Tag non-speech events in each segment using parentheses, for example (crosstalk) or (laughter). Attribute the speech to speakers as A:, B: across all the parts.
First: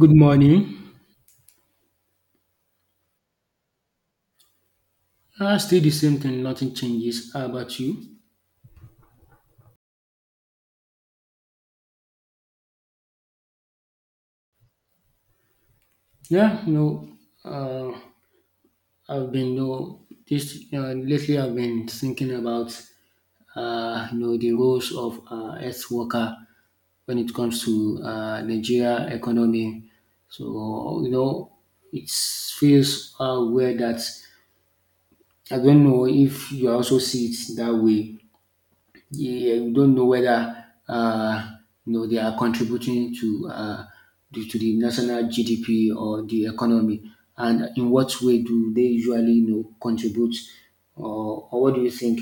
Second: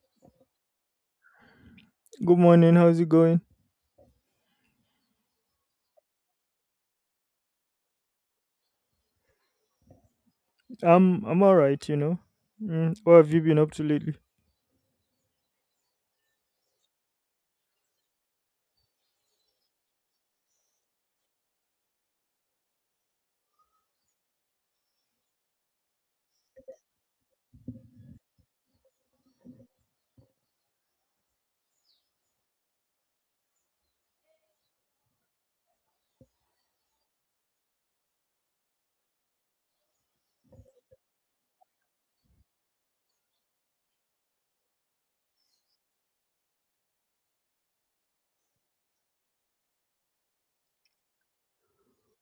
A: Good morning.
B: Good morning. How's it going?
A: Still the same thing, nothing changes. How about you?
B: I'm all right, you know. What have you been up to lately?
A: Yeah, no. Uh, I've been no this Lately, I've been thinking about you know, the roles of earth worker when it comes to Nigeria economy. So, you know, it feels weird that I don't know if you also see it that way. Yeah, we don't know whether you know, they are contributing to to the national GDP or the economy, and in what way do they usually, you know, contribute, or what do you think?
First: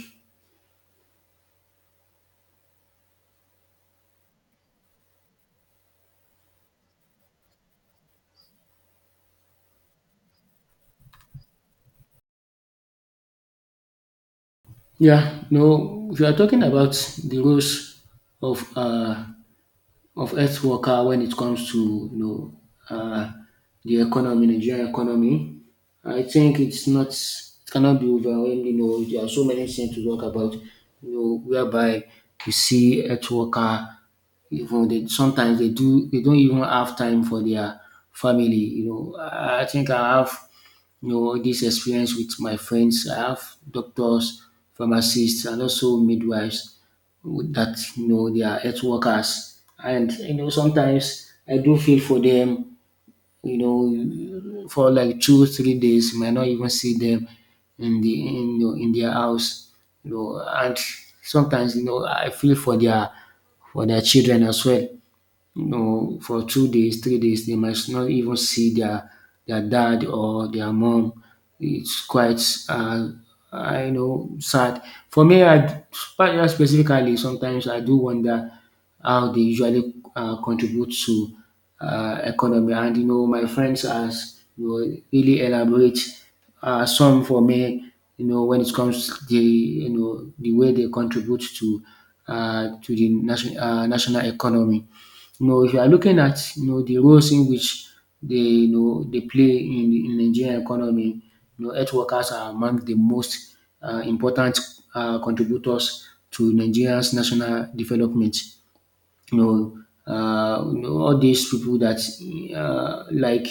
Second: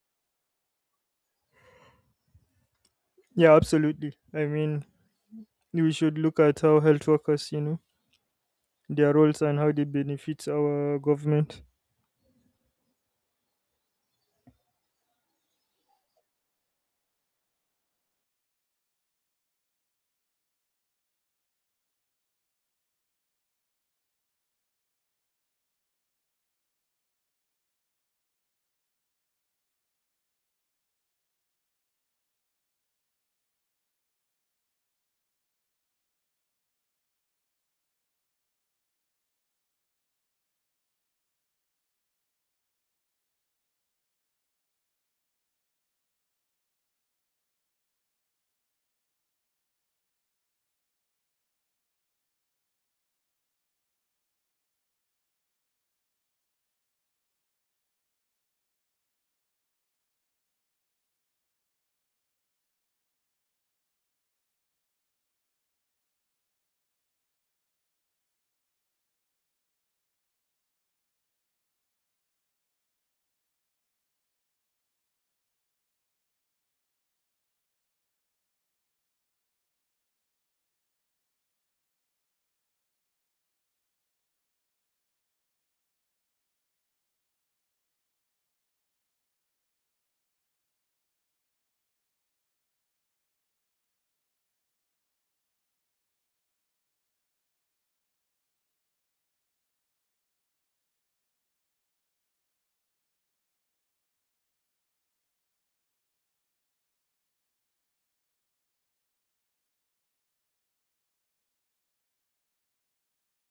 B: Yeah, absolutely. I mean, we should look at how health workers, their roles and how they benefit our government.
A: Yeah, no, if you are talking about the roles of uh, of health worker when it comes to, you know, uh, the economy, Nigerian economy. I think it cannot be overwhelmed. You know, there are so many things to talk about. You know, whereby you see health worker, even they sometimes they do they don't even have time for their family. You know, I think I have, you know, this experience with my friends. I have doctors, pharmacists, and also midwives that, you know, they are health workers, and you know, sometimes I do feel for them, you know, for like 2 3 days you might not even see them you know, in their house, you know. And sometimes, you know, I feel for their, for their children as well, you know, for 2 days, 3 days, they might not even see their dad or their mom. It's quite, uh, I know, sad. For me, I specifically, sometimes I do wonder how they usually contribute to economy. And you know, my friends has, you know, really elaborate some for me. You know, when it comes to the, you know, the way they contribute to the national national economy. You know, if you are looking at, you know, the roles in which they, you know, they play in the in Nigerian economy, you know, health workers are among the most important contributors to Nigeria's national development. You know, you know, all these people that like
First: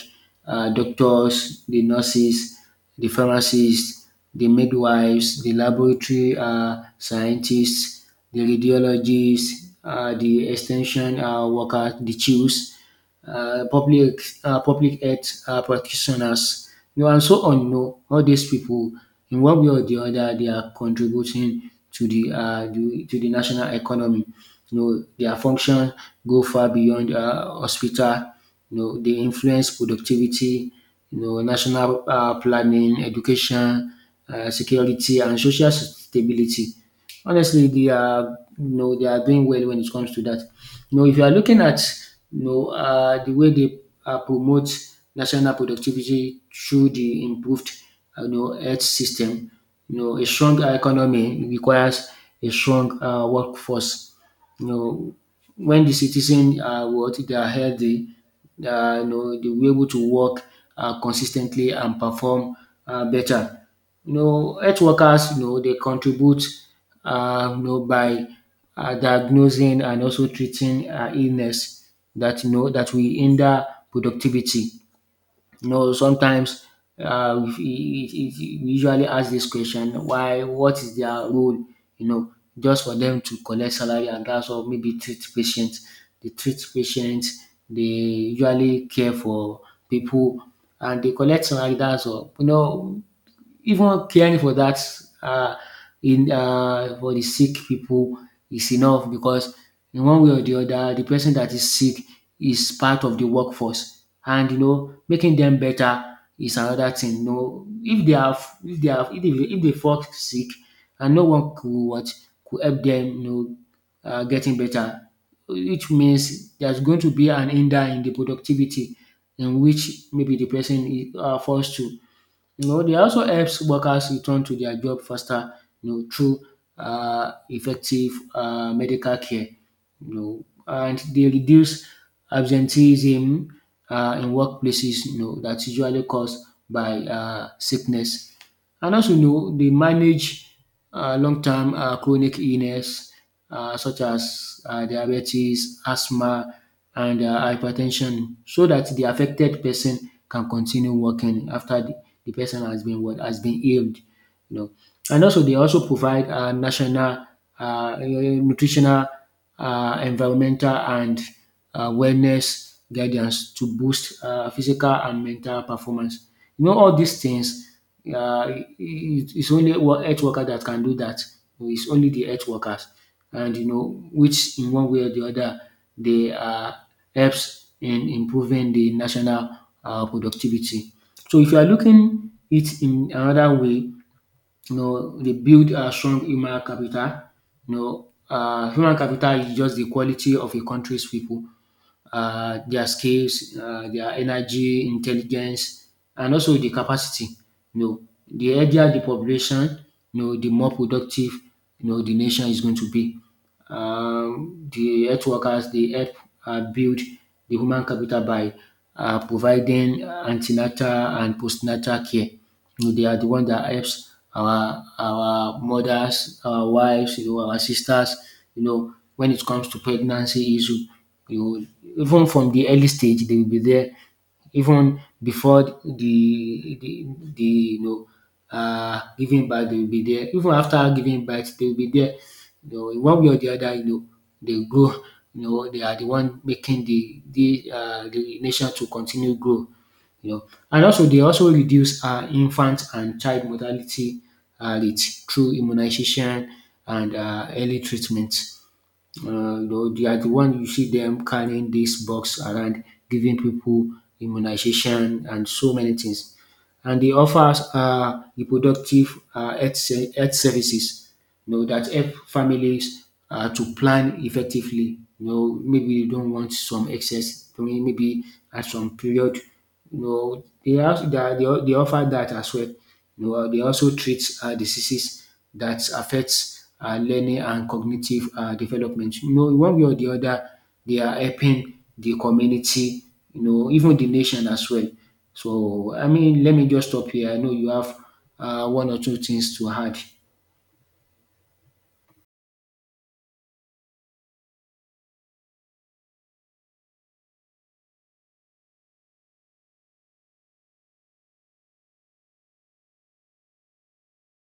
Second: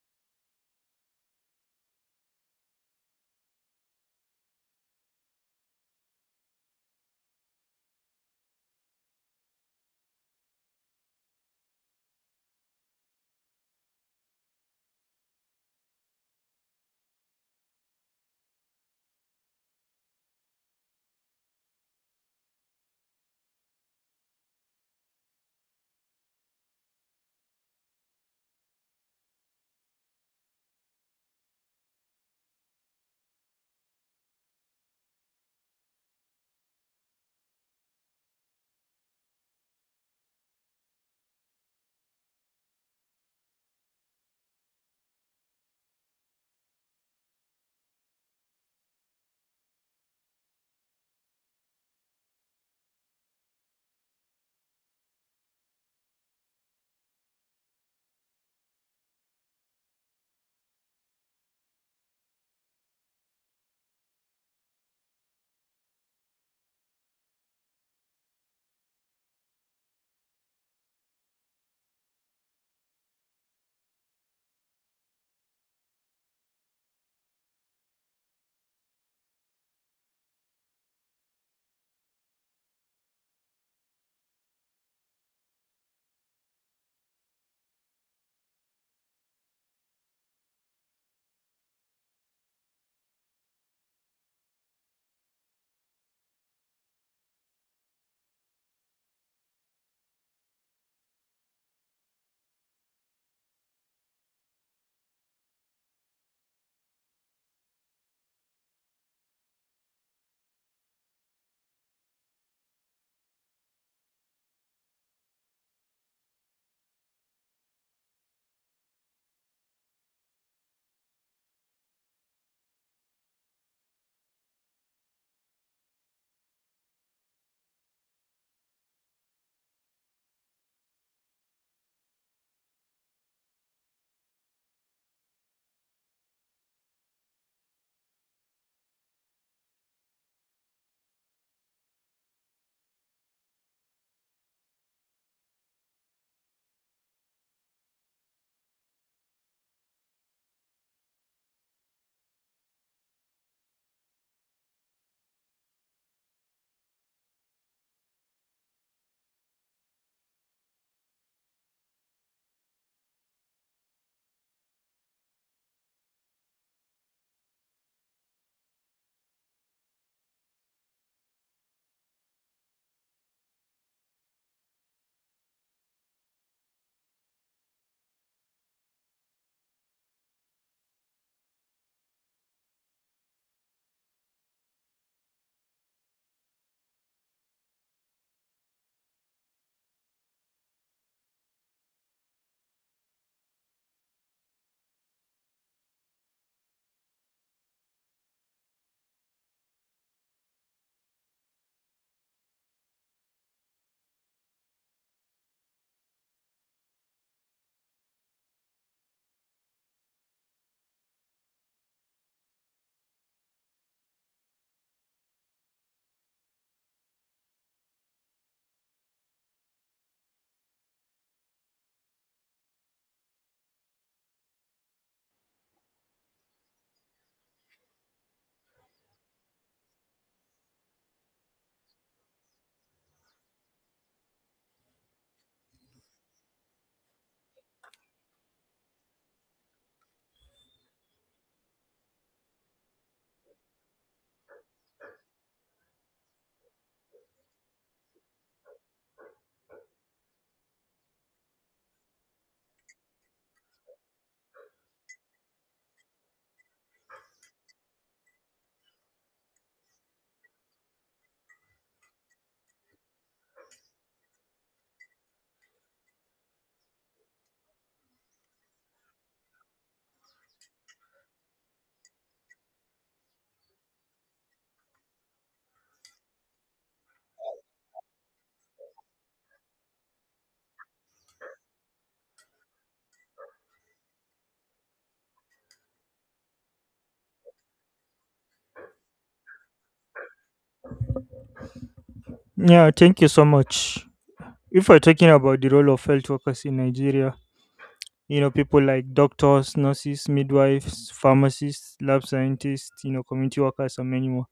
A: doctors, the nurses, the pharmacists, the midwives, the laboratory scientists, the radiologists, the extension workers, the chiefs, public, public health practitioners, you know, and so on. You know, all these people, in one way or the other, they are contributing to to the national economy. You know, their function go far beyond hospital. You know, they influence productivity. You know, national planning, education, security, and social stability. Honestly, they are, you know, they are doing well when it comes to that. You know, if you are looking at, you know, the way they promote national productivity through the improved you know, health system, you know, a strong economy requires a strong workforce. You know, when the citizens are what they are healthy, you know, they will be able to work consistently and perform better. You know, health workers, you know, they contribute, you know, by diagnosing and also treating illness that, you know, that we hinder productivity. You know, sometimes, uh, we, we we usually ask this question: why? What is their role? You know, just for them to collect salary and that's all. Maybe treat patients. They treat patients. They usually care for people and they collect salary. That's all. You know, even caring for that, uh, in for the sick people is enough, because in one way or the other, the person that is sick is part of the workforce, and you know, making them better is another thing. You know, if they are if they are if they fall sick and no one could what could help them, you know, getting better, which means there's going to be an hinder in the productivity in which maybe the person is, falls to. You know, they also helps workers return to their job faster, you know, through effective medical care, you know, and they reduce absenteeism in workplaces, you know, that's usually caused by sickness. And also, you know, they manage long term chronic illness such as diabetes, asthma, and hypertension, so that the affected person can continue working after the person has been what has been healed. You know. And also, they also provide national nutritional, environmental and wellness guidance to boost physical and mental performance. You know, all these things, uh, it, it's only health worker that can do that. It's only the health workers, and you know, which in one way or the other, they helps in improving the national productivity. So if you are looking it in another way, you know, they build a strong human capital. You know, human capital is just the quality of a country's people, their skills, their energy, intelligence, and also the capacity. You know, the healthier the population, you know, the more productive, you know, the nation is going to be. The health workers, they help build the human capital by providing antenatal and postnatal care. You know, they are the one that helps our mothers, our wives, you know, our sisters, you know, when it comes to pregnancy issue, you know, even from the early stage they will be there, even before the you know, giving birth they will be there, even after giving birth they will be there. You know, in one way or the other, you know, they grow. You know, they are the one making the nation to continue grow, you know. And also, they also reduce infant and child mortality rate through immunization and early treatment. Though they are the one, you see them carrying this box around, giving people immunization and so many things. And they offer reproductive health services, you know, that help families to plan effectively. You know, maybe you don't want some excess, I mean, maybe at some period, you know, they, have, they, are- they offer that as well. You know, they also treat diseases that affects learning and cognitive development. You know, one way or the other, they are helping the community, you know, even the nation as well. So, I mean, let me just stop here. I know you have one or two things to add.
B: Yeah, thank you so much. If we're talking about the role of health workers in Nigeria, people like doctors, nurses, midwives, pharmacists, lab scientists, community workers, and many more,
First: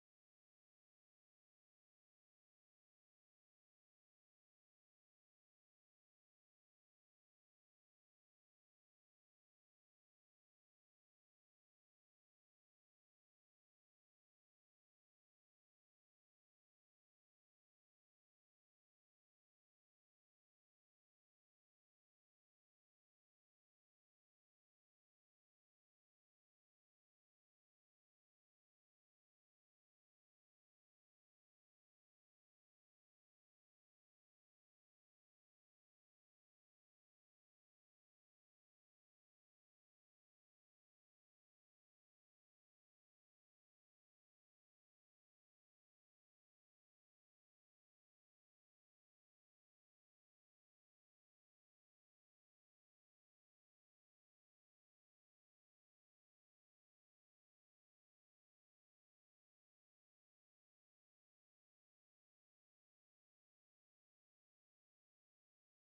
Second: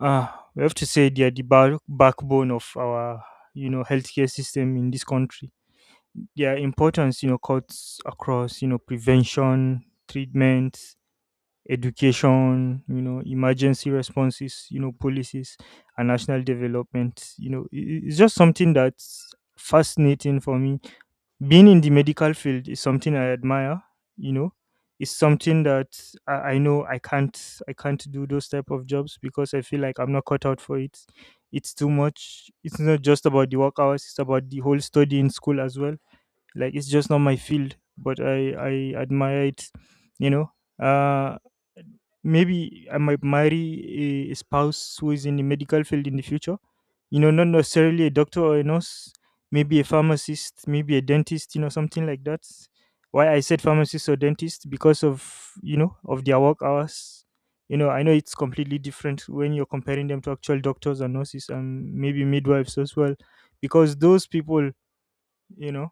B: uh, we have to say they are the backbone of our healthcare system in this country. Their importance, cuts across, prevention, treatment, education, emergency responses, policies, and national development. It's just something that's fascinating for me. Being in the medical field is something I admire. You know, it's something that I know I can't do those type of jobs because I feel like I'm not cut out for it. It's too much. It's not just about the work hours. It's about the whole study in school as well, like, it's just not my field, but I admire it. you know uh Maybe I might marry a spouse who is in the medical field in the future, not necessarily a doctor or a nurse, maybe a pharmacist, maybe a dentist, something like that. Why I said pharmacist or dentist? Because of, of their work hours. I know it's completely different when you're comparing them to actual doctors and nurses, and maybe midwives as well, because those people, you know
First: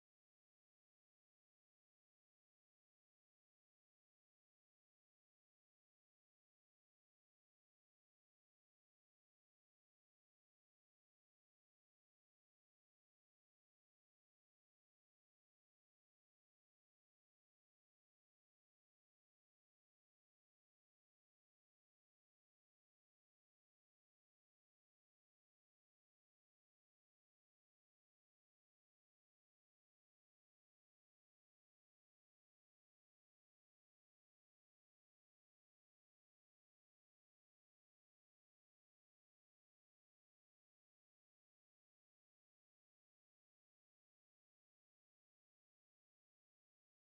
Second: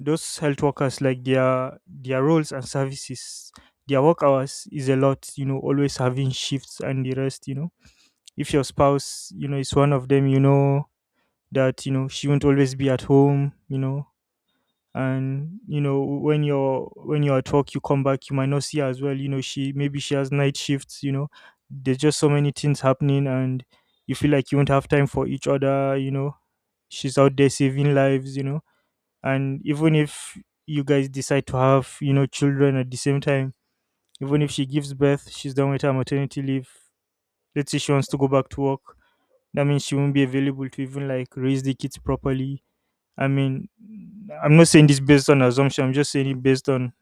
B: those health workers, like, their roles and services, their work hours is a lot, always having shifts and the rest. If your spouse, is one of them, that, she won't always be at home. And, when you're at work, you come back, you might not see her as well. She, maybe she has night shifts. There's just so many things happening, and you feel like you won't have time for each other. She's out there saving lives. And even if you guys decide to have, children at the same time, even if she gives birth, she's done with her maternity leave. Let's say she wants to go back to work, that means she won't be available to even like raise the kids properly. I mean, I'm not saying this based on assumption, I'm just saying it based on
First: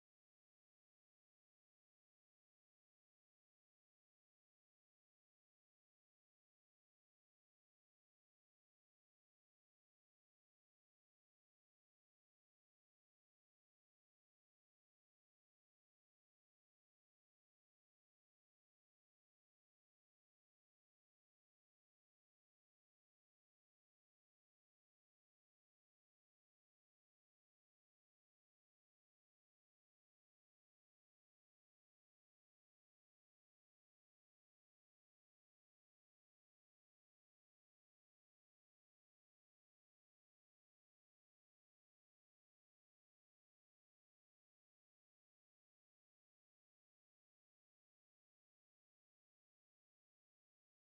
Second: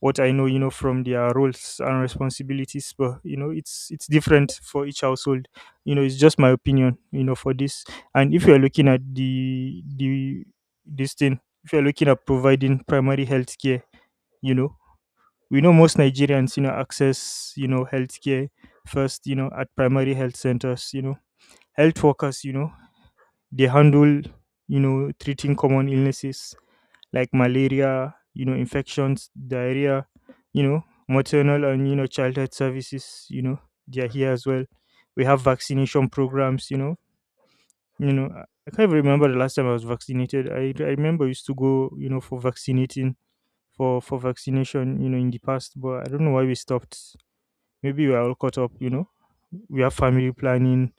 B: what I know, from their roles and responsibilities. But, it's different for each household. It's just my opinion. For this, and if you are looking at the this thing, if you are looking at providing primary health care, you know, we know most Nigerians, access healthcare first, at primary health centers. Health workers, they handle treating common illnesses like malaria, infections, diarrhea, maternal and, childhood services, they are here as well. We have vaccination programs. I can't even remember the last time I was vaccinated. I remember I used to go, for vaccinating, for vaccination, in the past, but I don't know why we stopped. Maybe we are all caught up, you know. We have family planning,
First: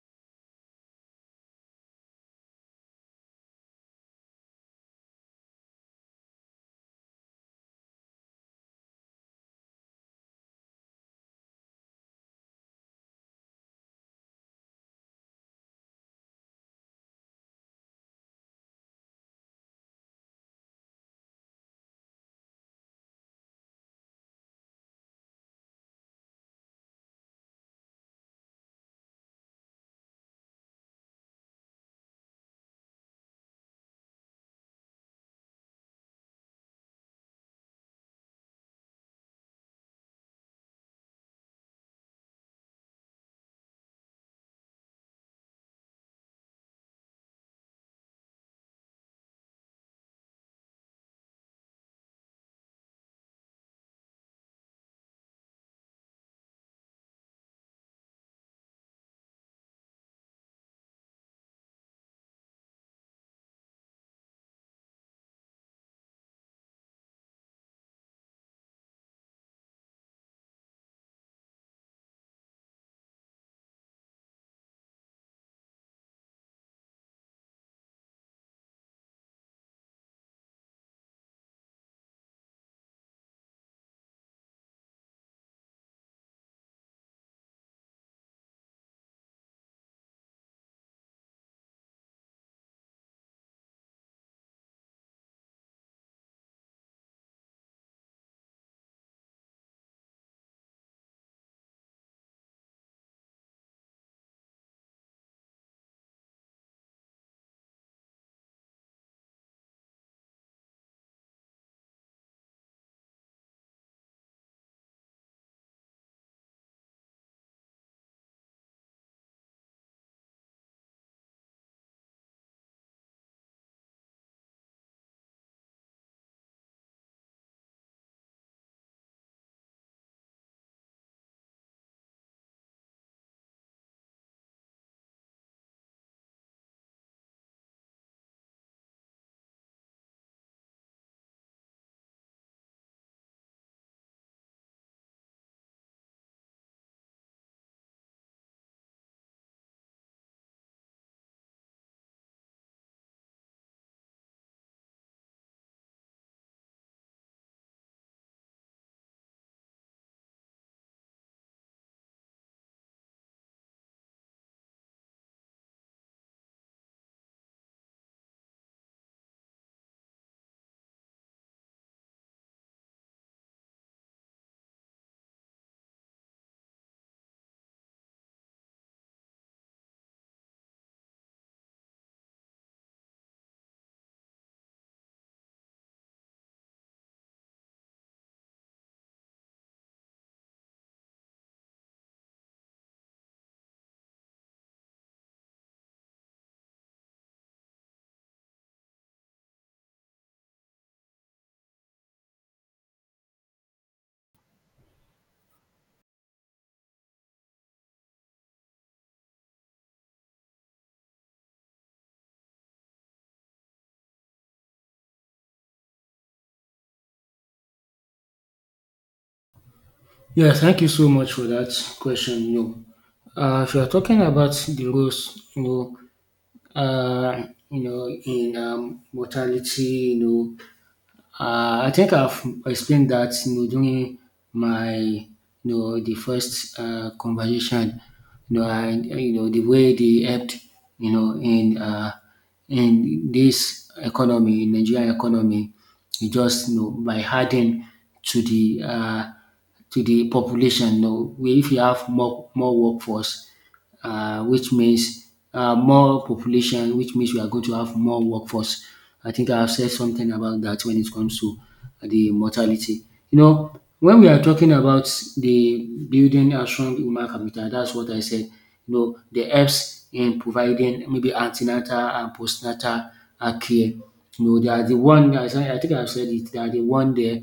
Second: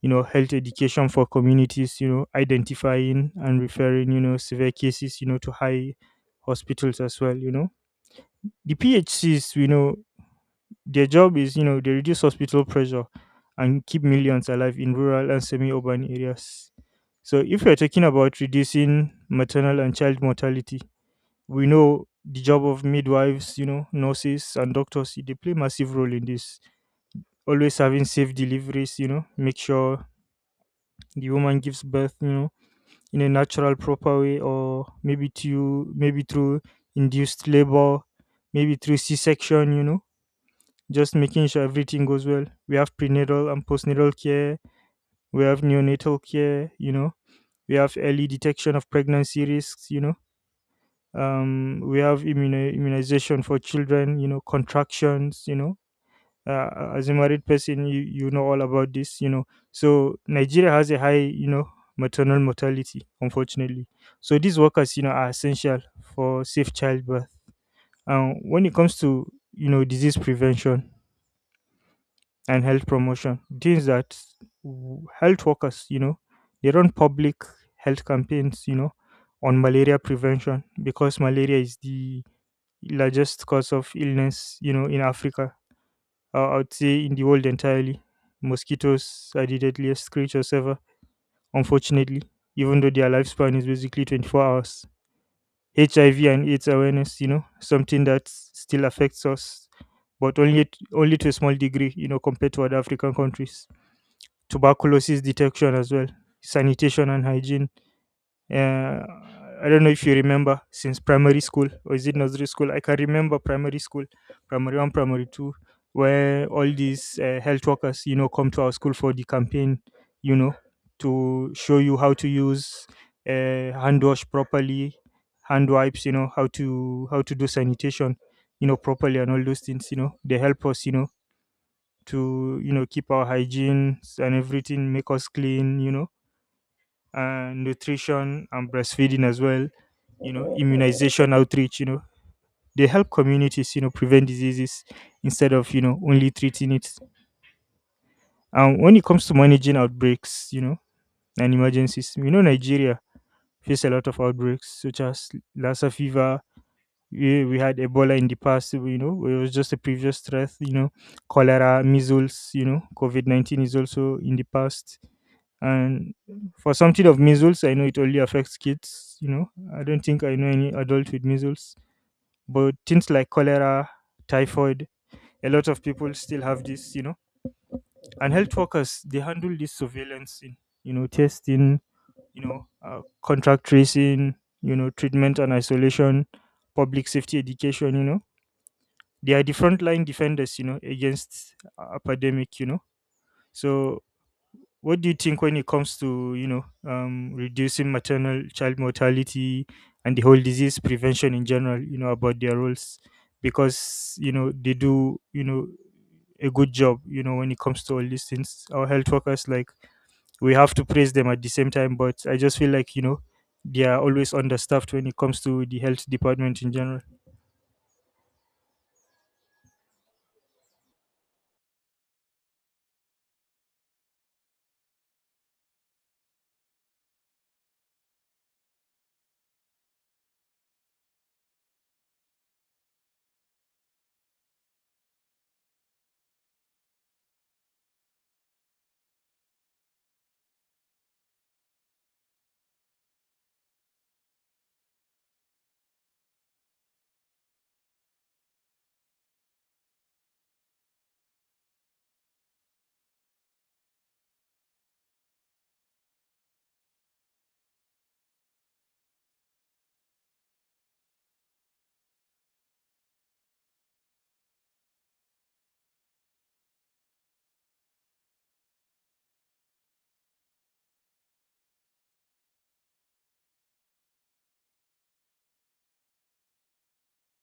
B: health education for communities, identifying and referring, severe cases, to high hospitals as well, you know. The PHCs, their job is, they reduce hospital pressure and keep millions alive in rural and semi urban areas. So if we are talking about reducing maternal and child mortality, we know the job of midwives, nurses and doctors, they play massive role in this, always having safe deliveries. Make sure the woman gives birth, in a natural proper way, or maybe to maybe through induced labor, maybe through c-section. Just making sure everything goes well. We have prenatal and postnatal care, we have neonatal care. We have early detection of pregnancy risks. We have immunization for children, contractions. As a married person, you know all about this. So Nigeria has a high, maternal mortality, unfortunately. So these workers, are essential for safe childbirth. And when it comes to, disease prevention and health promotion, things that health workers, they run public health campaigns, on malaria prevention, because malaria is the largest cause of illness, in Africa. I would say in the world entirely. Mosquitoes are the deadliest creatures ever, unfortunately, even though their lifespan is basically 24 hours. HIV and AIDS awareness, something that still affects us, but only only to a small degree, compared to other African countries. Tuberculosis detection as well, sanitation and hygiene. uh, I don't know if you remember, since primary school, or is it nursery school? I can remember primary school, primary one, primary two, where all these, health workers, come to our school for the campaign, you know, to show you how to use, hand wash properly, hand wipes, how to do sanitation, properly, and all those things, they help us, to keep our hygiene and everything, make us clean. And nutrition and breastfeeding as well. Immunization outreach. They help communities, prevent diseases instead of, only treating it. And when it comes to managing outbreaks, and emergencies, Nigeria face a lot of outbreaks such as Lassa fever. We had Ebola in the past, it was just a previous threat. Cholera, measles, COVID-19 is also in the past. And for something of measles, I know it only affects kids. You know, I don't think I know any adult with measles. But things like cholera, typhoid, a lot of people still have this. And health workers, they handle this surveillance in, testing, contract tracing, treatment and isolation, public safety education. They are the frontline defenders, against, epidemic. So what do you think when it comes to, reducing maternal child mortality and the whole disease prevention in general, about their roles? Because, they do, a good job, when it comes to all these things. Our health workers, like, we have to praise them at the same time. But I just feel like, they are always understaffed when it comes to the health department in general.
A: Yeah, thank you so much for that question. You know, if you are talking about the roles, you know, in mortality, you know, I think I've explained that, you know, during my the first conversation. You know, I, you know, the way they helped, you know, in this economy, in Nigerian economy, it just, you know, by adding to the uh, to the population. You know, where if you have more workforce, which means more population, which means we are going to have more workforce. I think I have said something about that when it comes to the mortality. You know, when we are talking about the building a strong human capital, that's what I said. You know, the helps in providing maybe antenatal and postnatal care. You know, they are the one, as I think I've said it, they are the one there,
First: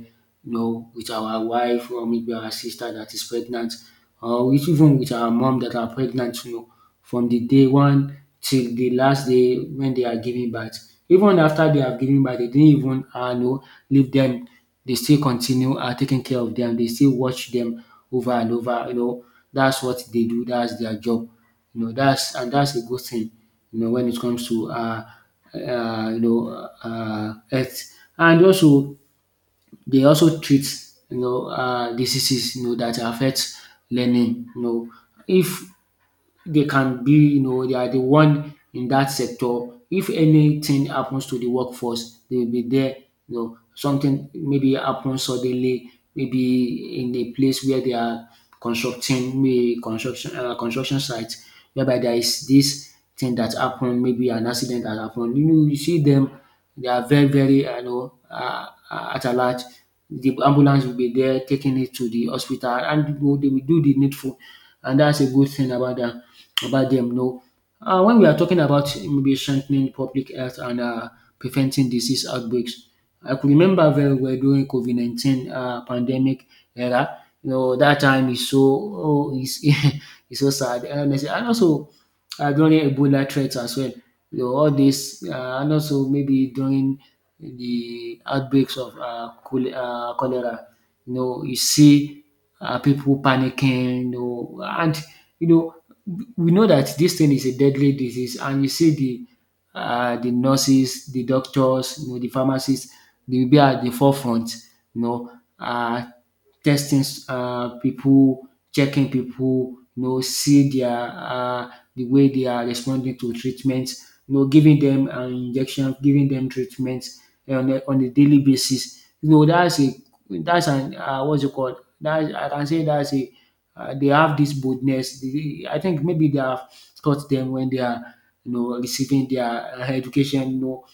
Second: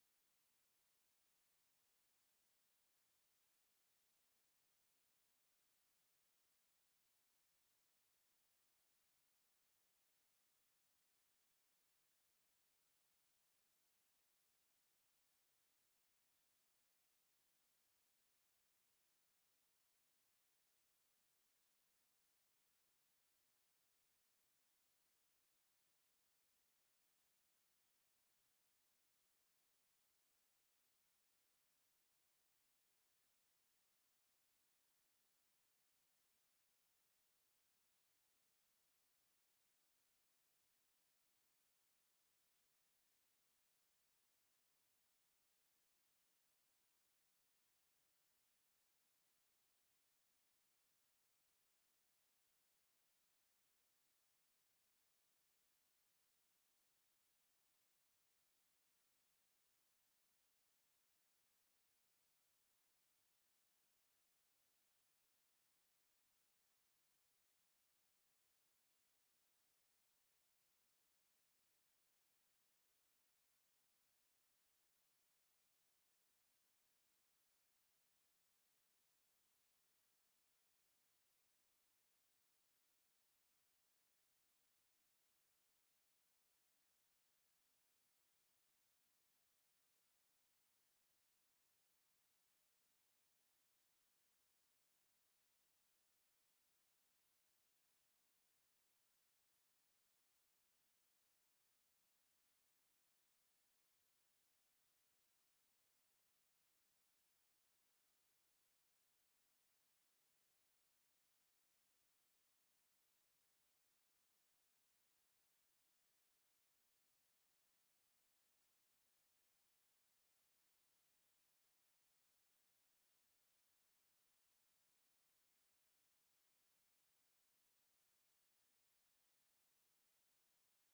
A: you know, with our wife or maybe our sister that is pregnant, or even with our mom that are pregnant, you know, from the day one till the last day when they are giving birth. Even after they have given birth, they didn't even know, leave them. They still continue taking care of them. They still watch them over and over. You know, that's what they do. That's their job. You know, that's and that's a good thing. You know, when it comes to you know, health. And also, they also treat, you know, diseases, you know, that affect learning, you know. If they can be, you know, they are the one in that sector. If anything happens to the workforce, they will be there. You know, something maybe happens suddenly, maybe in a place where they are constructing, maybe construction construction site, whereby there is this thing that happened, maybe an accident that happened. You know, you see them, they are very, very, at alert. The ambulance will be there taking it to the hospital, and you know, they will do the needful, and that's a good thing about them. No. When we are talking about maybe strengthening public health and preventing disease outbreaks, I could remember very well during COVID-19 pandemic era. You know that time is so oh, is (laughs) so sad. Honestly. And also during Ebola threats as well. You know all this and also maybe during the outbreaks of cholera. You know you see people panicking. You know, and you know we know that this thing is a deadly disease, and you see the nurses, the doctors, you know, the pharmacists, they will be at the forefront, you know, uh, testing people, checking people, you know, see their the way they are responding to treatment, you know, giving them an injection, giving them treatment on a daily basis. You know, that's a that's an what's it called? That's I can say that's a they have this boldness. They, I think maybe they have taught them when they are, you know, receiving their education. You know,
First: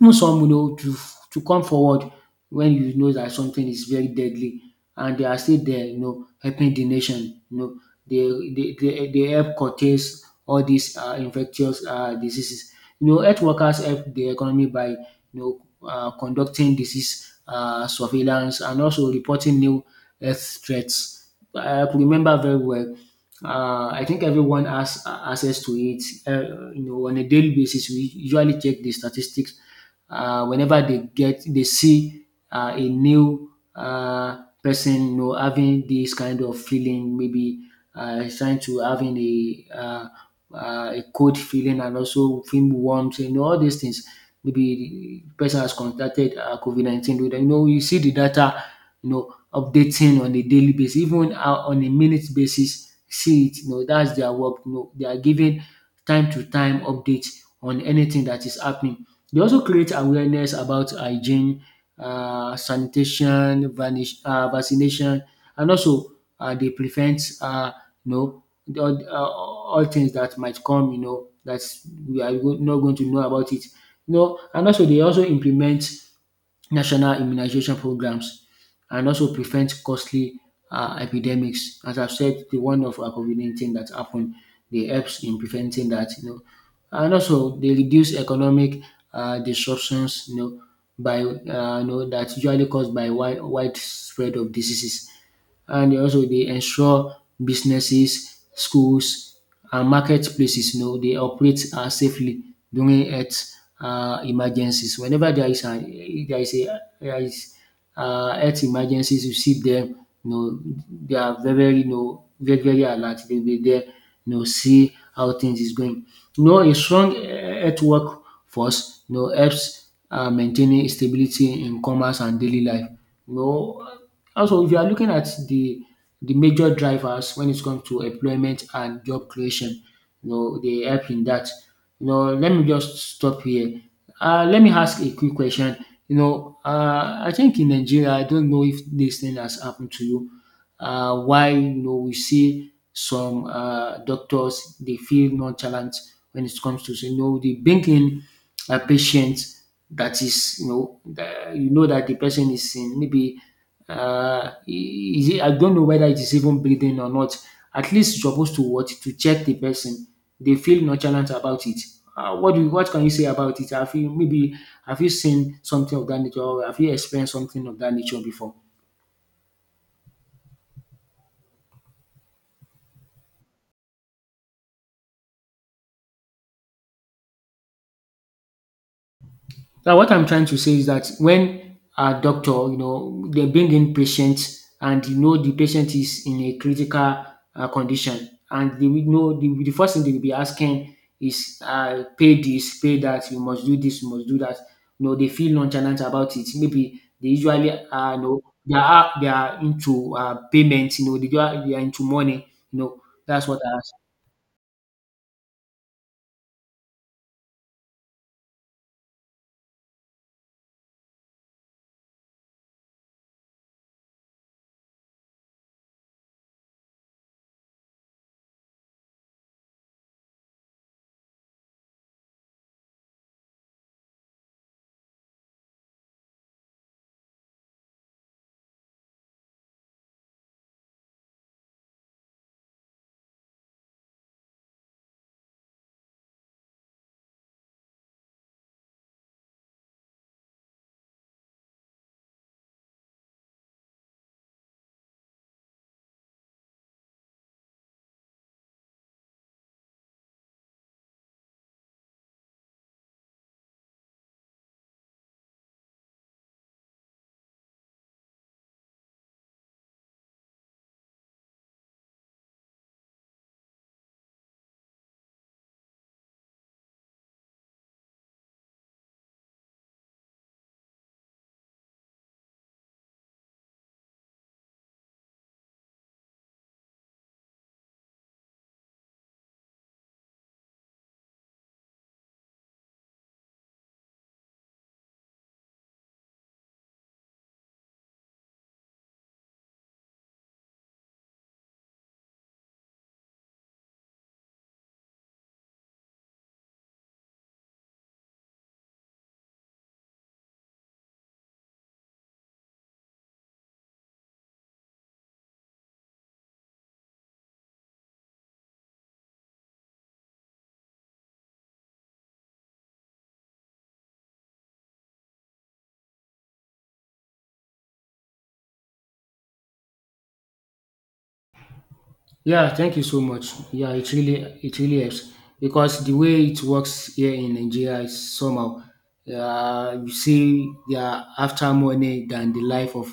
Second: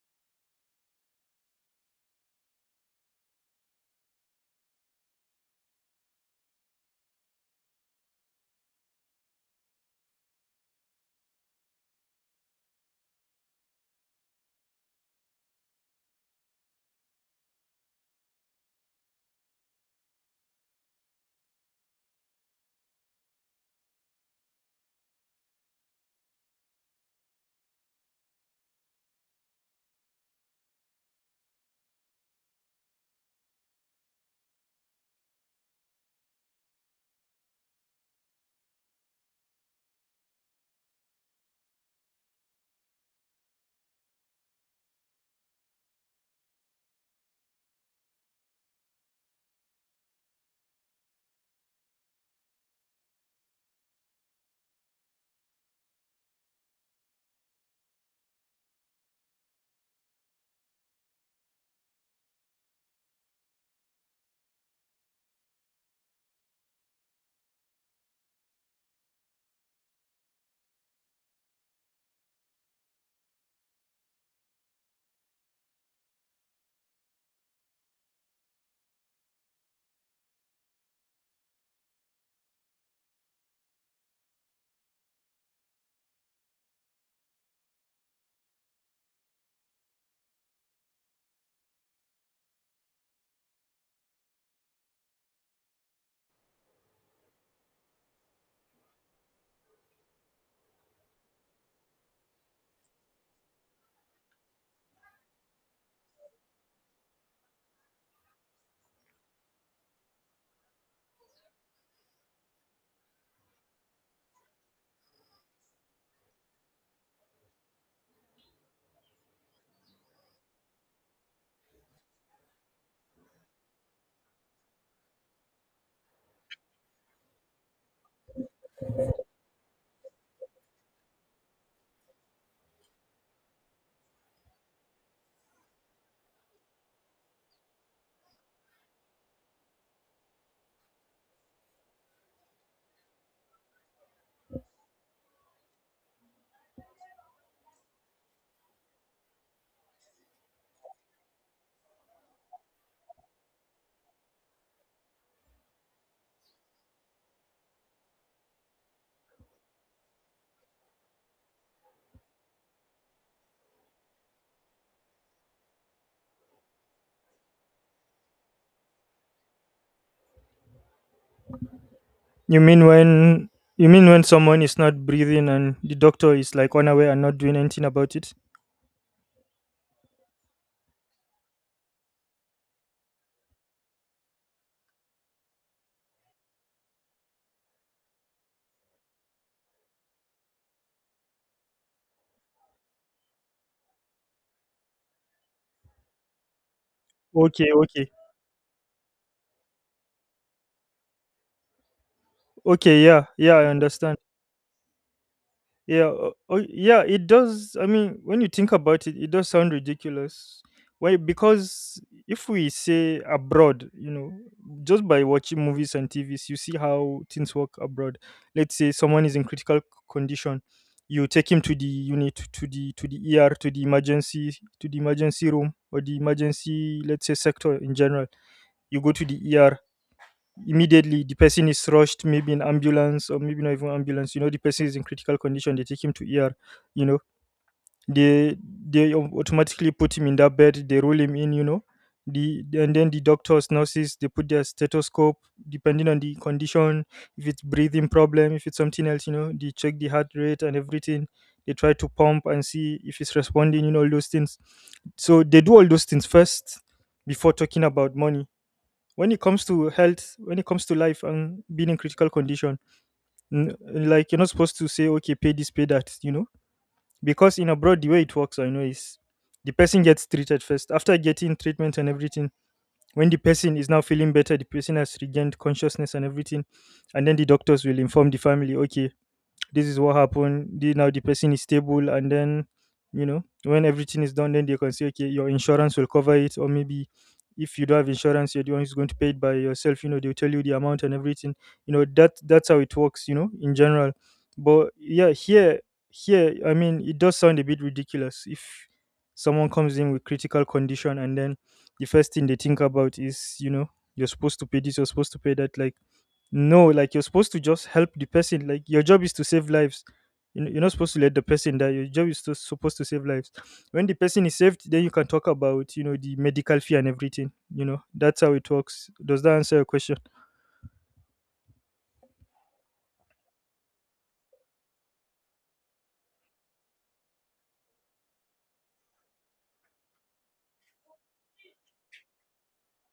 A: even some you know to come forward when you know that something is very deadly, and they are still there, you know, helping the nation. You know they help curtail all these infectious diseases. You know, health workers help the economy by know conducting disease surveillance and also reporting new health threats. I could remember very well. I think everyone has access to it. You know, on a daily basis we usually check the statistics whenever they see a new person, you know, having this kind of feeling. Maybe he's trying to having a cold feeling and also feel warm, you know, all these things. Maybe the person has contracted COVID-19. You know, you see the data, you know, updating on a daily basis, even on a minute basis, see it. You know, that's their work. You know, they are giving time to time updates on anything that is happening. They also create awareness about hygiene, sanitation, vanish vaccination, and also they prevent you know, all things that might come, you know, that not going to know about it. You know, and also they also implement national immunization programs and also prevent costly epidemics. As I've said, the one of COVID-19 dat happened, they helps in preventing that, you know. And also they reduce economic disruptions, you know, by that's usually caused by widespread of diseases. And also they ensure businesses, schools, and marketplaces, you know, they operate safely during health emergencies. Whenever there is an there is a there is health emergencies, you see them. You know, they are very very you know, very, very alert. They will be there, you know, see how things is going. You know, a strong health workforce, you know, helps maintaining stability in commerce and daily life, you know. Also, if you are looking at the major drivers when it comes to employment and job creation, you know, they help in that. You know, let me just stop here. Let me ask a quick question. You know, I think in Nigeria, I don't know if this thing has happened to you. Why, you know, we see some doctors they feel nonchalant when it comes to, you know, they bring in a patient that is, you know, that the person is in maybe is it, I don't know whether it is even breathing or not. At least you're supposed to what to check the person. They feel nonchalant about it. What can you say about it? Have you maybe have you seen something of that nature, or have you experienced something of that nature before?
B: You mean when you mean when someone is not breathing and the doctor is like unaware and not doing anything about it?
A: Now, what I'm trying to say is that when a doctor, you know, they bring in patients and you know the patient is in a critical condition, and they will know the first thing they will be asking is, pay this, pay that, you must do this, you must do that. You know, they feel nonchalant about it. Maybe they usually,
B: Okay, okay.
A: you know, they are into payments. You know, they are into money. You know,
B: Okay, yeah,
A: that's
B: yeah,
A: what
B: I
A: I
B: understand. Yeah, oh, yeah, it does. I mean, when you think about it, it does sound ridiculous. Why? Because if we say abroad, just by watching movies and TVs, you see how things work abroad. Let's say someone is in critical condition, you take him to the unit, to the ER, to the emergency room, or the emergency, let's say, sector in general. You go to the ER immediately. The person is rushed, maybe in ambulance or maybe not even ambulance. The person is in critical condition, they take him to ER. you know they they automatically put him in that bed, they roll him in. You know the And then the doctors, nurses, they put their stethoscope, depending on the condition. If it's breathing problem, if it's something else, they check the heart rate and everything. They try to pump and see if it's responding, all those things. So they do all those things first, before talking about money. When it comes to health, when it comes to life and being in critical condition, like, you're not supposed to say okay, pay this, pay that. Because in abroad, the way it works, I know, is the person gets treated first. After getting treatment and everything, when the person is now feeling better, the person has regained consciousness and everything, and then the doctors will inform the family, okay, this is what happened. Now the person is stable, and then, you know, when everything is done, then they can say, okay, your insurance will cover it. Or maybe if you don't have insurance, you're the one who's going to pay it by yourself. You know, they'll tell you the amount and everything. You know that's how it works. You know, in general. But yeah, here, I mean, it does sound a bit ridiculous if someone comes in with critical condition, and then the first thing they think about is, you know, you're supposed to pay this, you're supposed to pay that. Like no, like you're supposed to just help the person. Like your job is to save lives. You know- You're not supposed to let the person die. Your job is to, supposed to save lives. When the person is saved, then you can talk about, you know, the medical fee and everything. You know that's how it works. Does that answer your question?
A: Yeah, thank you so much. Yeah, it really helps because the way it works here in Nigeria is somehow you see they are after money than the life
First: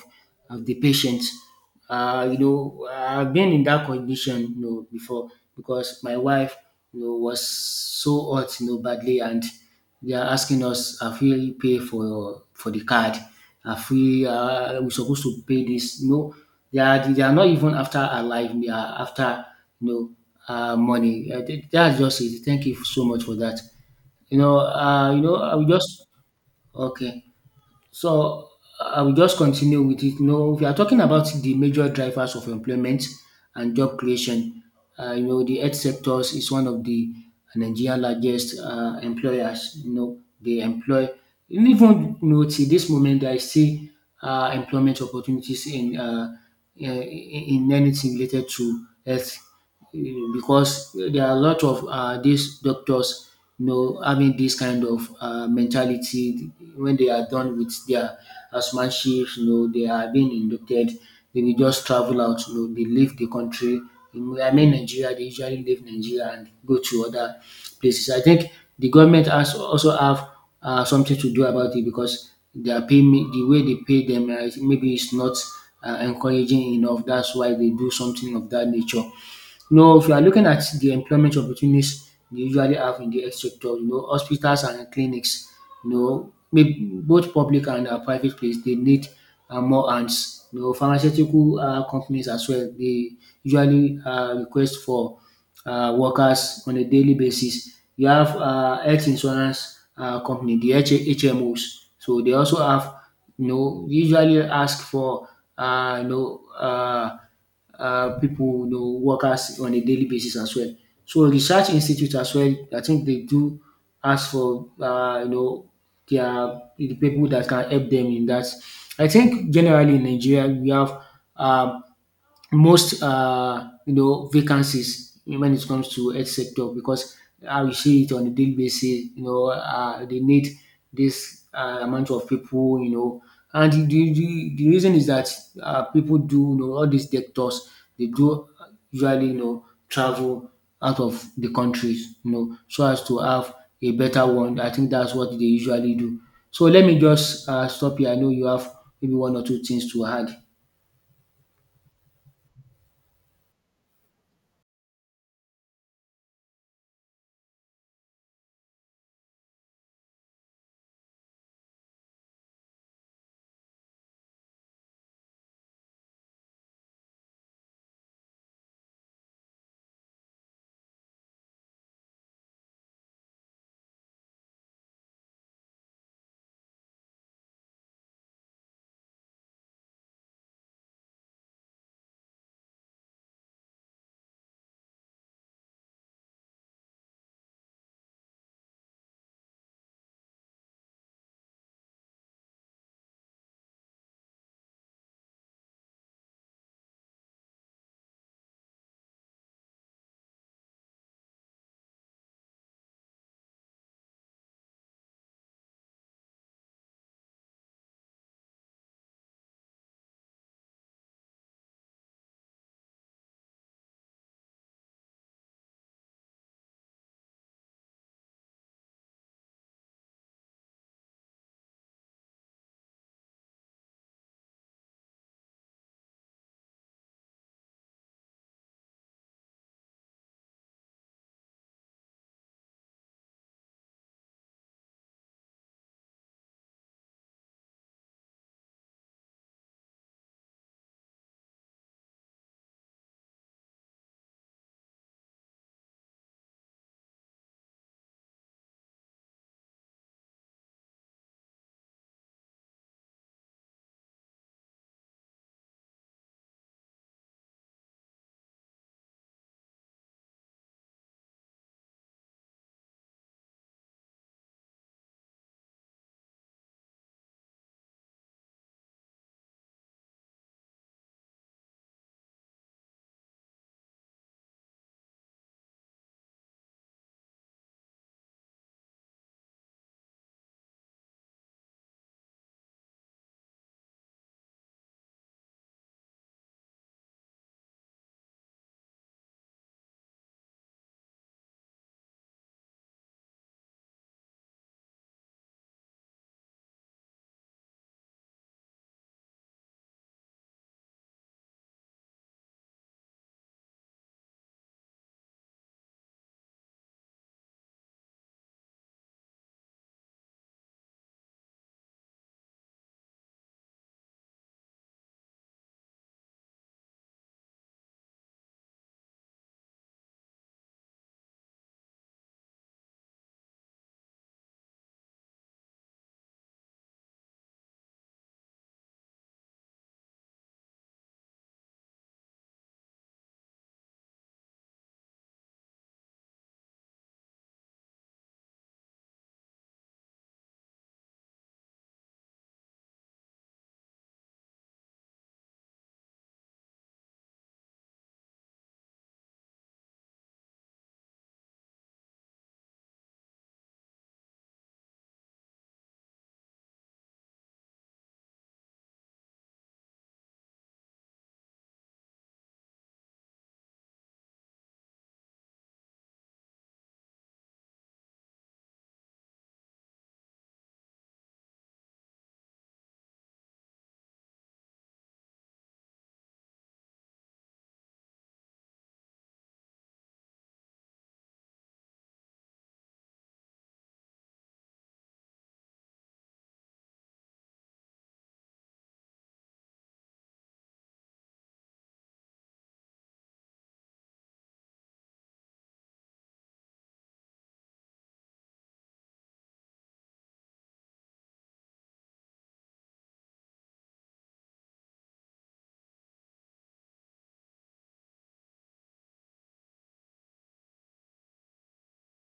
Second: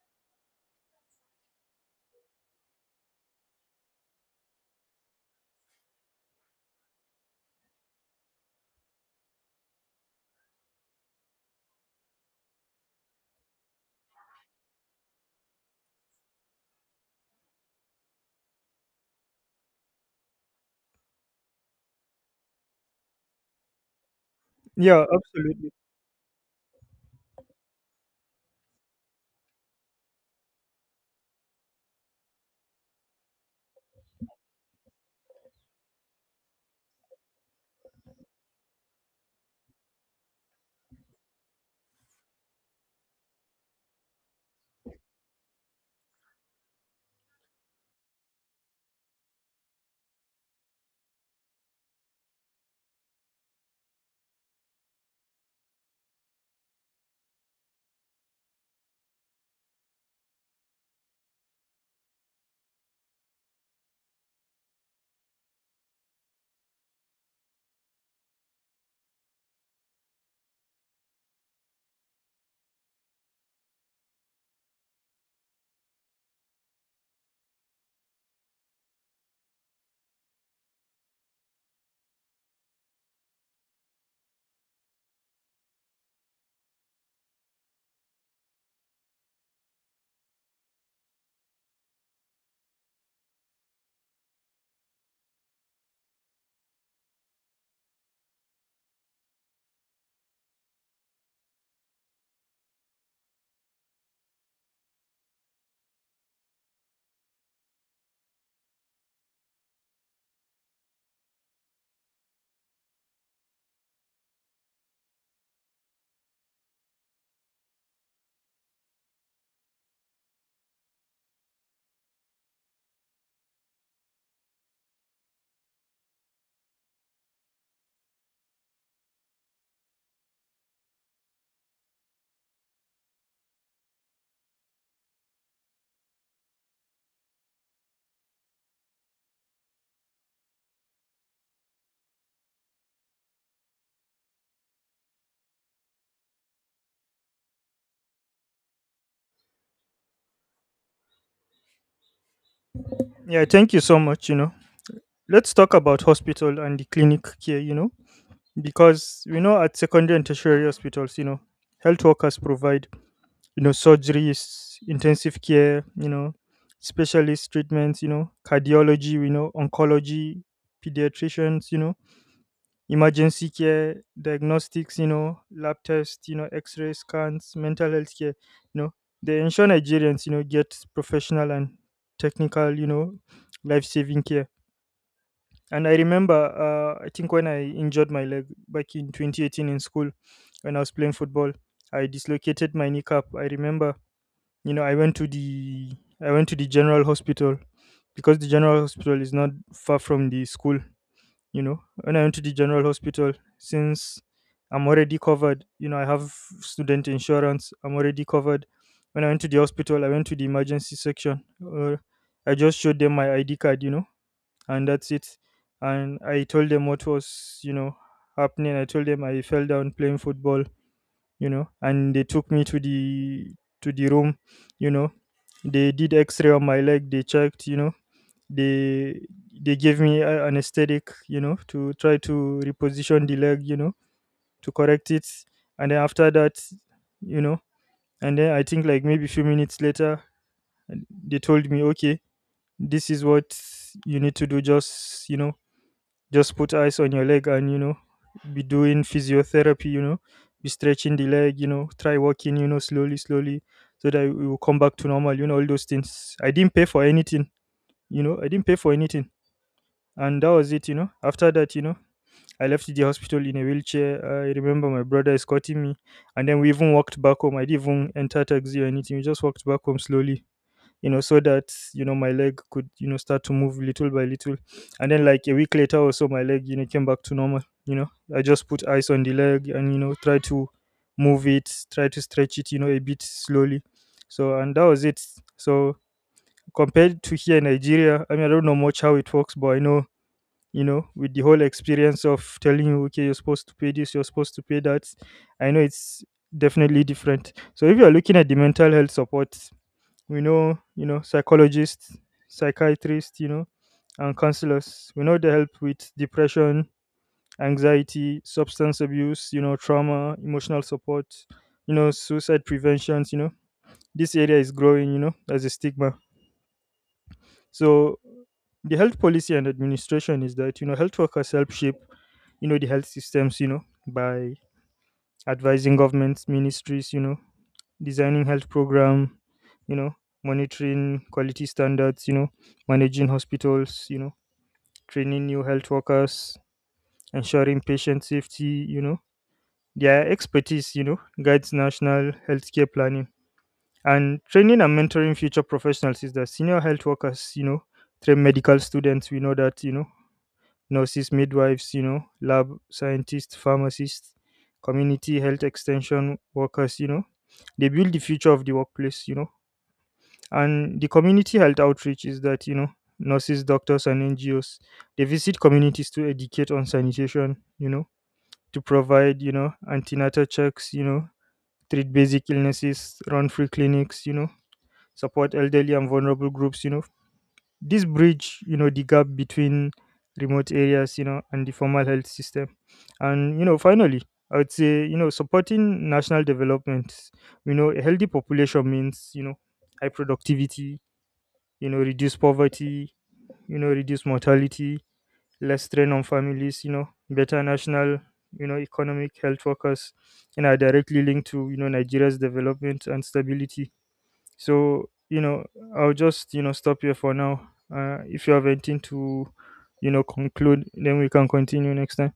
A: of the patient. You know, I've been in that condition you know before because my wife you know was so hurt you know badly and they are asking us, have we paid for the card? Have we supposed to pay this? No, they are not even after our life. They are after you know money. Th- that's just it. Thank you so much for that.
B: Yeah,
A: You know, I will
B: absolutely.
A: just okay. So I will just continue with it. You We are talking about the major drivers of employment and job creation. You know, the health sectors is one of the Nigerian largest employers. You know, they employ, even you know, till this moment I see employment opportunities in in anything related to health, because there are a lot of these doctors, you know, having this kind of mentality. When they are done with their housemanship, you know, they are being inducted, they will just travel out, you know, they leave the country. I mean, Nigeria, they usually leave Nigeria and go to other places. I think the government has also have something to do about it, because their the way they pay them, maybe it's not encouraging enough, that's why they do something of that nature. No, if you are looking at the employment opportunities they usually have in the health sector, you know, hospitals and clinics, you know, maybe both public and private place, they need more hands. You know, pharmaceutical companies as well, they usually request for workers on a daily basis. You have health insurance company, the HMOs, so they also have, you know, usually ask for, uh, you know, uh, people, you know, workers on a daily basis as well. So research institute as well, I think they do ask for, you know, the people that can help them in that. I think generally in Nigeria we have um, most you know, vacancies when it comes to health sector, because how we see it on a daily basis, you know, they need this amount of people, you know. And the reason is that people do, you know, all these doctors, they do usually, you know, travel out of the countries, you know, so as to have a better one. I think that's what they usually do. So let me just stop here. I know you have maybe one or two things to add.
B: Yeah, thank you so much. You know, let's talk about hospital and the clinic care. You know, because we know at secondary and tertiary hospitals, you know, health workers provide, you know, surgeries, intensive care, you know, specialist treatments, you know, cardiology, you know, oncology, pediatricians, you know, emergency care, diagnostics, you know, lab tests, you know, x-ray scans, mental health care, you know. They ensure Nigerians, you know, get professional and technical, you know, life-saving care. And I remember, I think when I injured my leg back in 2018 in school when I was playing football. I dislocated my kneecap. I remember, you know, I went to the general hospital, because the general hospital is not far from the school. You know, when I went to the general hospital, since I'm already covered, you know, I have student insurance, I'm already covered. When I went to the hospital, I went to the emergency section. uh, I just showed them my ID card, you know, and that's it. And I told them what was, you know, happening. I told them I fell down playing football. You know, and they took me to the room. You know, they did x-ray on my leg. They checked, you know, they they gave me anesthetic, you know, to try to reposition the leg, you know, to correct it. And then after that, you know, and then I think like maybe a few minutes later, they told me, okay, this is what you need to do. Just, you know, just put ice on your leg, and, you know, be doing physiotherapy, you know, be stretching the leg, you know, try walking, you know, slowly slowly, so that you will come back to normal. You know, all those things, I didn't pay for anything. I didn't pay for anything. And that was it. You know, after that, you know, I left the hospital in a wheelchair. I remember my brother escorting me, and then we even walked back home. I didn't even enter taxi or anything. We just walked back home slowly, you know, so that, you know, my leg could, you know, start to move little by little. And then like a week later or so, my leg, you know, came back to normal. You know, I just put ice on the leg, and, you know, try to move it, try to stretch it, you know, a bit slowly. So, and that was it. So, compared to here in Nigeria, I mean, I don't know much how it works, but I know, you know, with the whole experience of telling you, okay, you're supposed to pay this, you're supposed to pay that, I know it's definitely different. So, if you're looking at the mental health support, we know, you know, psychologists, psychiatrists, you know, and counselors. We know they help with depression, anxiety, substance abuse, you know, trauma, emotional support, you know, suicide preventions, you know. This area is growing, you know, as a stigma. So the health policy and administration is that, you know, health workers help shape, you know, the health systems, you know, by advising governments, ministries, you know, designing health program, you know, monitoring quality standards, you know, managing hospitals, you know, training new health workers, ensuring patient safety, you know. Their expertise, you know, guides national healthcare planning. And training and mentoring future professionals is that senior health workers, you know, train medical students, we know that, you know, nurses, midwives, you know, lab scientists, pharmacists, community health extension workers, you know, they build the future of the workplace, you know. And the community health outreach is that, you know, nurses, doctors, and NGOs, they visit communities to educate on sanitation, you know, to provide, you know, antenatal checks, you know, treat basic illnesses, run free clinics, you know, support elderly and vulnerable groups, you know. This bridge, you know, the gap between remote areas, you know, and the formal health system. And, you know, finally, I would say, you know, supporting national development, you know, a healthy population means, you know, high productivity, you know, reduce poverty, you know, reduce mortality, less strain on families, you know, better national, you know, economic health workers, and are directly linked to, you know, Nigeria's development and stability. So, you know, I'll just, you know, stop here for now. If you have anything to, you know, conclude, then we can continue next time.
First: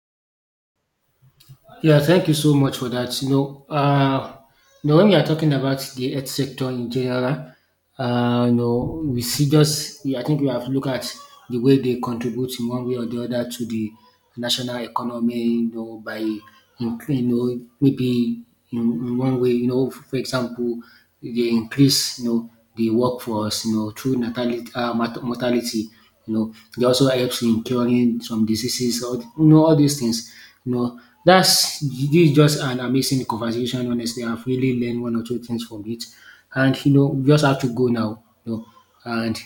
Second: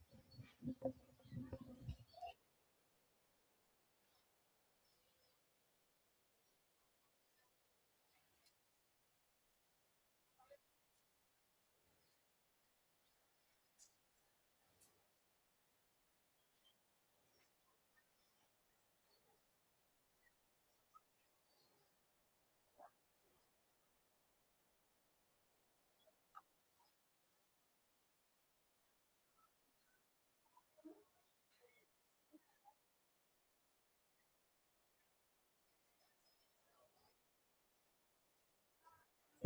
A: Yeah, thank you so much for that. You know, when we are talking about the health sector in general, you know, we see just, I think we have to look at the way they contribute in one way or the other to the national economy, you know, by, in, you know, maybe in one way, you know, for example, they increase, you know, the workforce, you know, through natality, mortality, you know. It also helps in curing some diseases, all, you know, all these things, you know. That's this is just an amazing conversation, honestly. I've really learned one or two things from it. And, you know, we just have to go now, you know. And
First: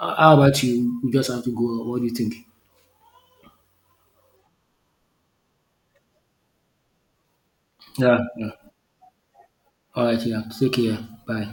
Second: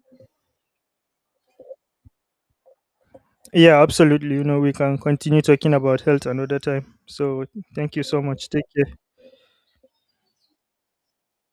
A: how about you? We just have to go. What do you think?
B: Yeah, absolutely. You know, we can continue talking about health another time. So thank you
A: Yeah,
B: so much.
A: yeah.
B: Take care.
A: All right, yeah. Take care. Bye.